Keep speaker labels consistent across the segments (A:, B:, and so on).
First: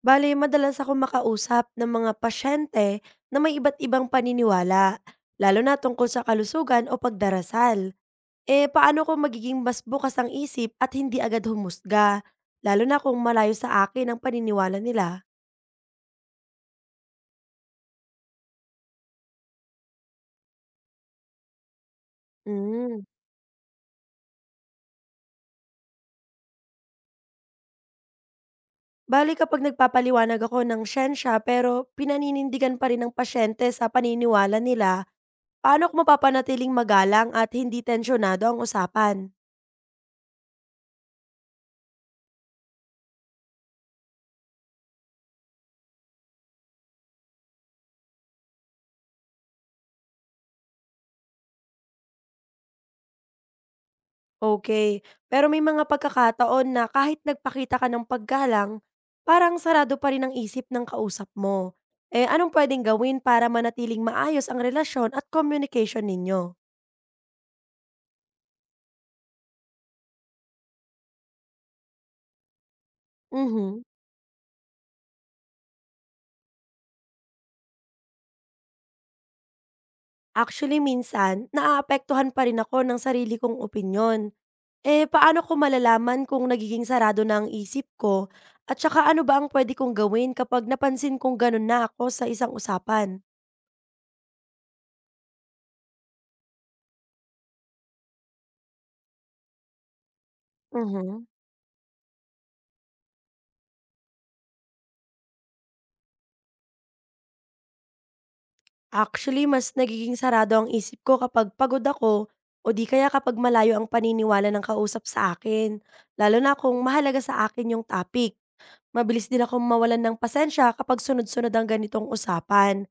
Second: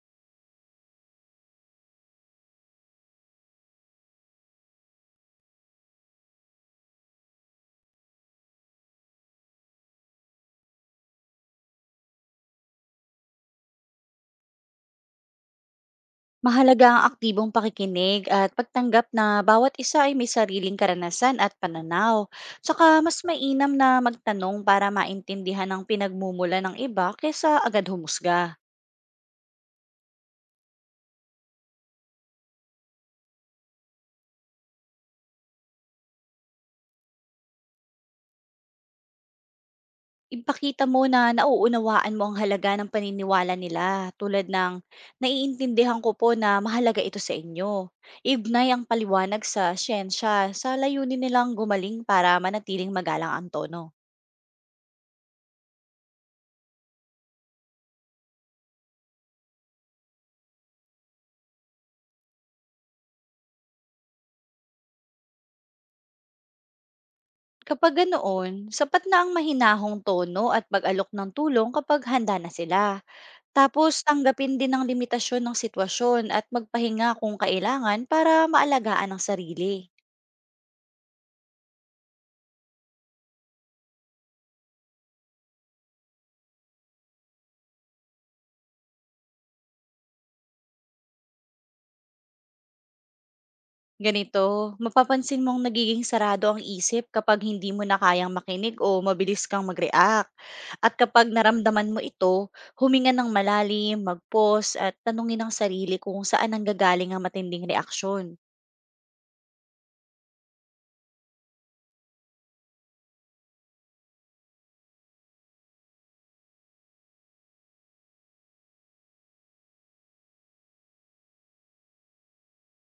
A: Bale, madalas akong makausap ng mga pasyente na may iba't ibang paniniwala, lalo na tungkol sa kalusugan o pagdarasal. Eh, paano ko magiging mas bukas ang isip at hindi agad humusga, lalo na kung malayo sa akin ang paniniwala nila?
B: Mahalaga ang aktibong pakikinig at pagtanggap na bawat isa ay may sariling karanasan at pananaw. Saka
A: Mm.
B: mas mainam na magtanong para maintindihan ang pinagmumula ng iba kaysa agad humusga.
A: Bali kapag nagpapaliwanag ako ng siyensya pero pinaninindigan pa rin ng pasyente sa paniniwala nila, paano ko mapapanatiling magalang at hindi tensyonado ang usapan?
B: Ipakita mo na nauunawaan mo ang halaga ng paniniwala nila, tulad ng naiintindihan ko po na mahalaga ito sa inyo. Ignay ang paliwanag sa siyensya sa layunin nilang gumaling para manatiling magalang ang tono.
A: Okay. Pero may mga pagkakataon na kahit nagpakita ka ng paggalang, parang sarado pa rin ang isip ng kausap mo. Eh, anong puwedeng gawin para manatiling maayos ang relasyon at communication ninyo?
B: Kapag ganoon, sapat na ang mahinahong tono at pag-alok ng tulong kapag handa na sila.
A: Mhm.
B: Tapos tanggapin din ang limitasyon ng sitwasyon at magpahinga kung kailangan para maalagaan ang sarili.
A: Actually, minsan naaapektuhan pa rin ako ng sarili kong opinyon. Eh, paano ko malalaman kung nagiging sarado na ang isip ko at saka ano ba ang pwede kong gawin kapag napansin kong gano'n na ako sa isang usapan?
B: Ganito, mapapansin mong nagiging sarado ang isip kapag hindi mo na kayang makinig o mabilis kang mag-react. At kapag
A: Mhm.
B: naramdaman mo ito, huminga ng malalim, mag-pause at tanungin ang sarili kung saan ang gagaling ang matinding reaksyon.
A: Actually, mas nagiging sarado ang isip ko kapag pagod ako o di kaya kapag malayo ang paniniwala ng kausap sa akin. Lalo na kung mahalaga sa akin yung topic. Mabilis din akong mawalan ng pasensya kapag sunod-sunod ang ganitong usapan.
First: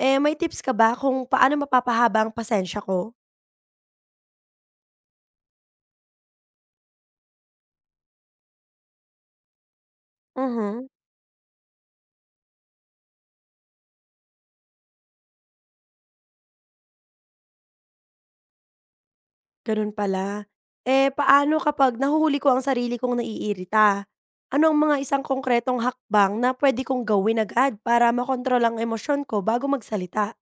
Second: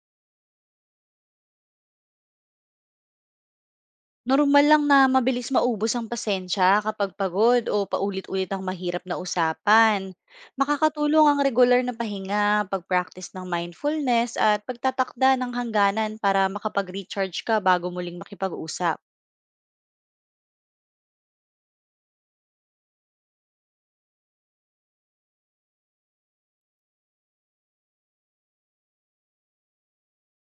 A: Eh, may tips ka ba kung paano mapapahaba ang pasensya ko?
B: Normal lang na mabilis maubos ang pasensya kapag pagod o paulit-ulit ang mahirap na usapan.
A: Mhm,
B: Makakatulong ang regular na pahinga, pag-practice ng mindfulness at pagtatakda ng hangganan para makapag-recharge ka bago muling makipag-usap.
A: ganun pala. Eh, paano kapag nahuhuli ko ang sarili kong naiirita? Ano ang mga isang konkretong hakbang na pwede kong gawin agad para makontrol ang emosyon ko bago magsalita?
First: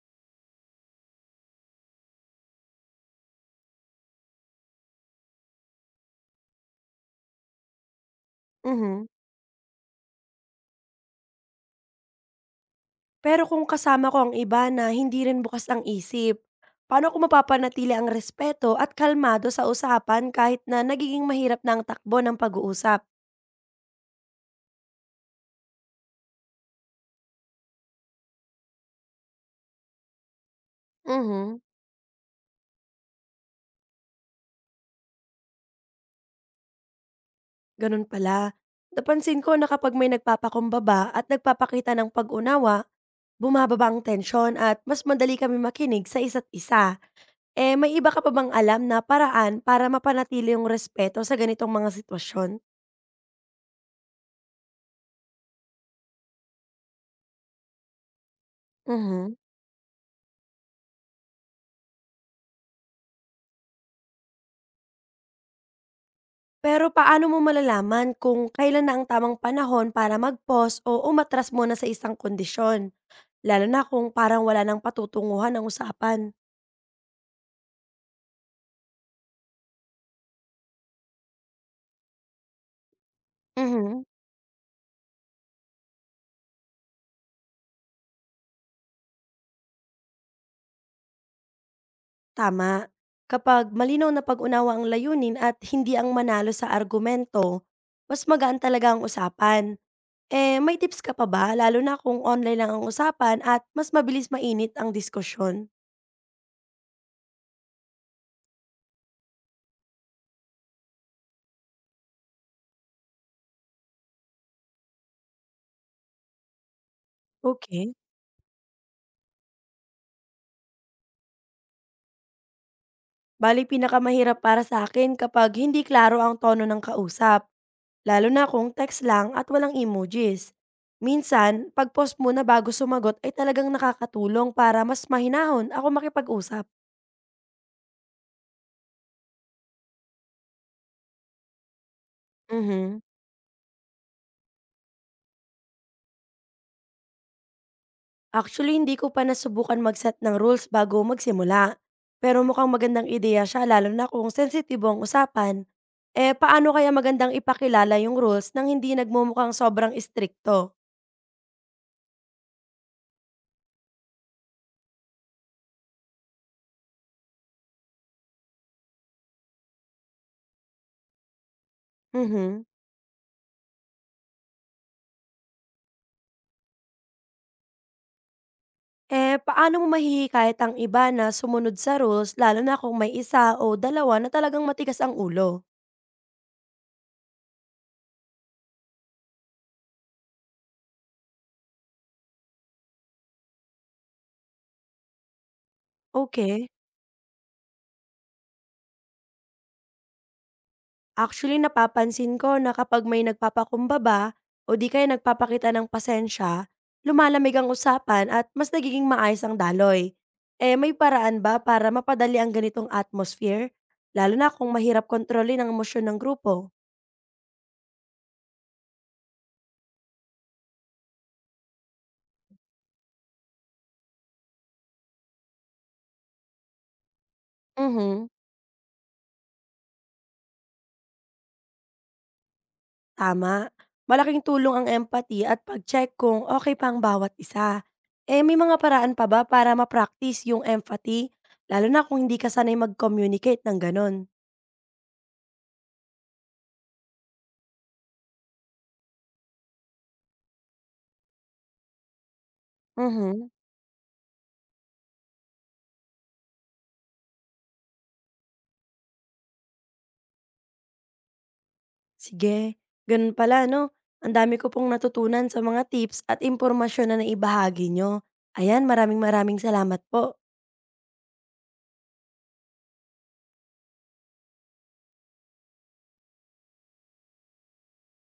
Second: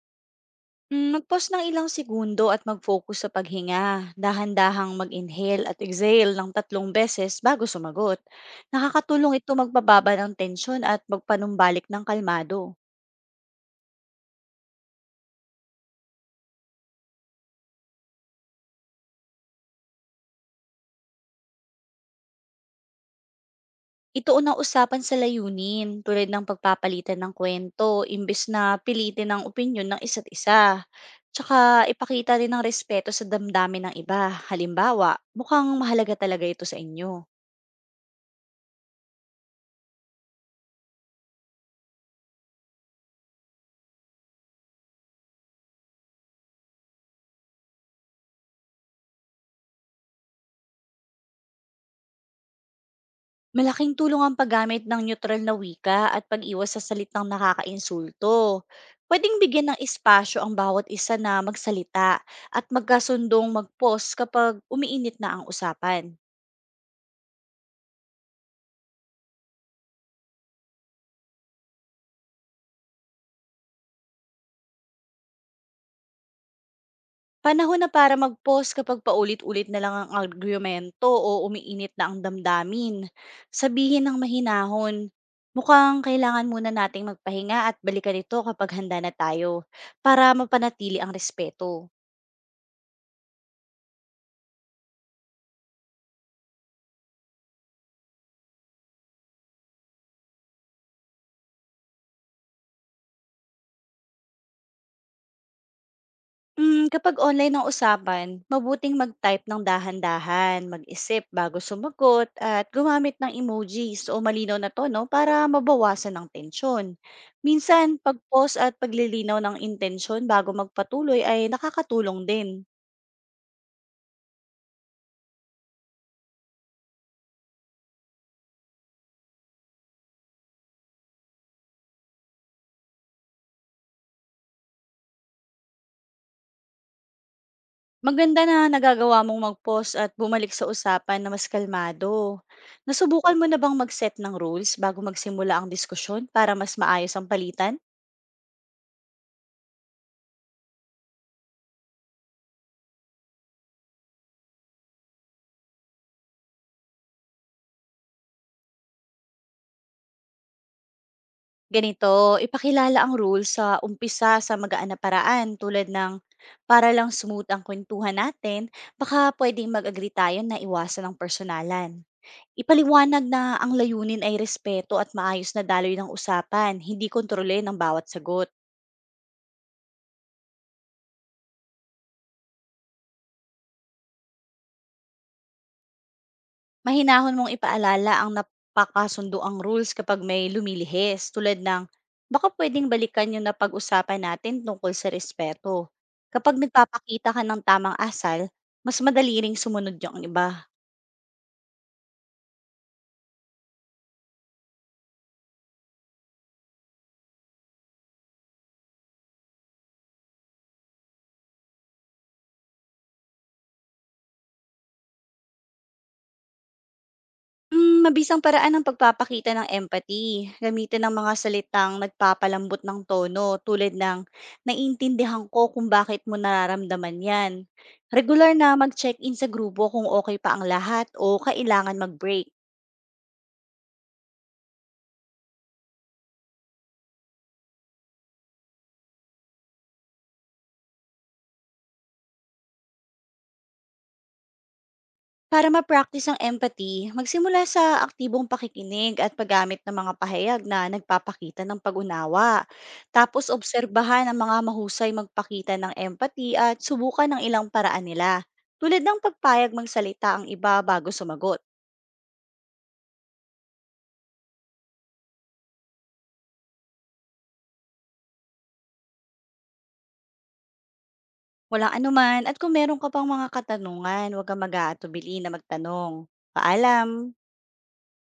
B: Mag-pause ng ilang segundo at mag-focus sa paghinga. Dahan-dahang mag-inhale at exhale ng 3 beses bago sumagot.
A: Mhm.
B: Nakakatulong ito magbababa ng tensyon at magpanumbalik ng kalmado.
A: Pero kung kasama ko ang iba na hindi rin bukas ang isip, paano ko mapapanatili ang respeto at kalmado sa usapan kahit na nagiging mahirap na ang takbo ng pag-uusap?
B: Ituon ang usapan sa layunin, tulad ng pagpapalitan ng kwento imbes na pilitin ang opinyon ng isa't isa. Tsaka
A: Mhm,
B: ipakita rin ng respeto sa damdamin ng iba. Halimbawa, mukhang mahalaga talaga ito sa inyo.
A: ganun pala. Napansin ko na kapag may nagpapakumbaba at nagpapakita ng pag-unawa, bumababa ang tensyon at mas madali kami makinig sa isa't isa. Eh, may iba ka pa bang alam na paraan para mapanatili yung respeto sa ganitong mga sitwasyon?
B: Malaking tulong ang paggamit ng neutral na wika at pag-iwas sa salitang nakakainsulto. Pwedeng
A: Mhm.
B: bigyan ng espasyo ang bawat isa na magsalita at magkasundong mag-pause kapag umiinit na ang usapan.
A: Pero paano mo malalaman kung kailan na ang tamang panahon para mag-pause o umatras muna sa isang kondisyon? Lalo na kung parang wala ng patutunguhan ang usapan.
B: Panahon na para mag-pause kapag paulit-ulit na lang ang argumento o umiinit na ang damdamin. Sabihin
A: Mhm.
B: ng mahinahon, mukhang kailangan muna nating magpahinga at balikan ito kapag handa na tayo para mapanatili ang respeto.
A: Tama. Kapag malinaw na pag-unawa ang layunin at hindi ang manalo sa argumento, mas magaan talaga ang usapan. Eh, may tips ka pa ba? Lalo na kung online lang ang usapan at mas mabilis mainit ang diskusyon.
B: Kapag online ang usapan, mabuting mag-type ng dahan-dahan, mag-isip bago sumagot, at gumamit ng emojis o malinaw na tono para mabawasan ang tensyon. Minsan,
A: Okay.
B: pag-pause at paglilinaw ng intensyon bago magpatuloy ay nakakatulong din.
A: Bali, pinakamahirap para sa akin kapag hindi klaro ang tono ng kausap lalo na kung text lang at walang emojis. Minsan, pag-pause muna bago sumagot ay talagang nakakatulong para mas mahinahon ako makipag-usap.
B: Maganda na nagagawa mong mag-pause at bumalik sa usapan na mas kalmado.
A: Mhm.
B: Nasubukan mo na bang mag-set ng rules bago magsimula ang diskusyon para mas maayos ang palitan?
A: Actually, hindi ko pa nasubukan mag-set ng rules bago magsimula. Pero mukhang magandang ideya siya lalo na kung sensitibo ang usapan. Eh, paano kaya magandang ipakilala yung rules nang hindi nagmumukhang sobrang istrikto?
B: Ganito, ipakilala ang rule sa umpisa sa magaan na paraan, tulad ng para lang smooth ang kwentuhan natin, baka pwedeng mag-agree tayo na iwasan ang personalan.
A: Mhm.
B: Ipaliwanag na ang layunin ay respeto at maayos na daloy ng usapan, hindi kontrole ng bawat sagot.
A: Eh, paano mo mahihikayat ang iba na sumunod sa rules lalo na kung may isa o dalawa na talagang matigas ang ulo?
B: Mahinahon mong ipaalala ang napakasundo ang rules kapag may lumilihis, tulad ng baka pwedeng balikan yung napag-usapan natin tungkol sa respeto. Kapag
A: Okay.
B: nagpapakita ka ng tamang asal, mas madali ring sumunod yung iba.
A: Actually, napapansin ko na kapag may nagpapakumbaba o di kaya nagpapakita ng pasensya, lumalamig ang usapan at mas nagiging maayos ang daloy. Eh, may paraan ba para mapadali ang ganitong atmosphere? Lalo na kung mahirap kontrolin ang emosyon ng grupo.
B: Mabisang paraan ng pagpapakita ng empathy. Gamitin ng mga salitang nagpapalambot ng tono, tulad ng naiintindihan ko kung bakit mo nararamdaman yan.
A: Mhm,
B: Regular na mag-check-in sa grupo kung okay pa ang lahat o kailangan mag-break.
A: tama. Malaking tulong ang empathy at pag-check kung okay pa ang bawat isa. Eh, may mga paraan pa ba para ma-practice yung empathy, lalo na kung hindi ka sanay mag-communicate ng gano'n?
B: Para ma-practice ang empathy, magsimula sa aktibong pakikinig at paggamit ng mga pahayag na nagpapakita ng pag-unawa. Tapos
A: Mhm.
B: obserbahan ang mga mahusay magpakita ng empathy at subukan ng ilang paraan nila, tulad ng pagpayag magsalita ang iba bago sumagot.
A: Sige, ganun pala 'no. Ang dami ko pong natutunan sa mga tips at impormasyon na naibahagi niyo. Ayan, maraming maraming salamat po.
B: Walang anuman, at kung meron ka pang mga katanungan, huwag kang mag-aatubili na magtanong. Paalam!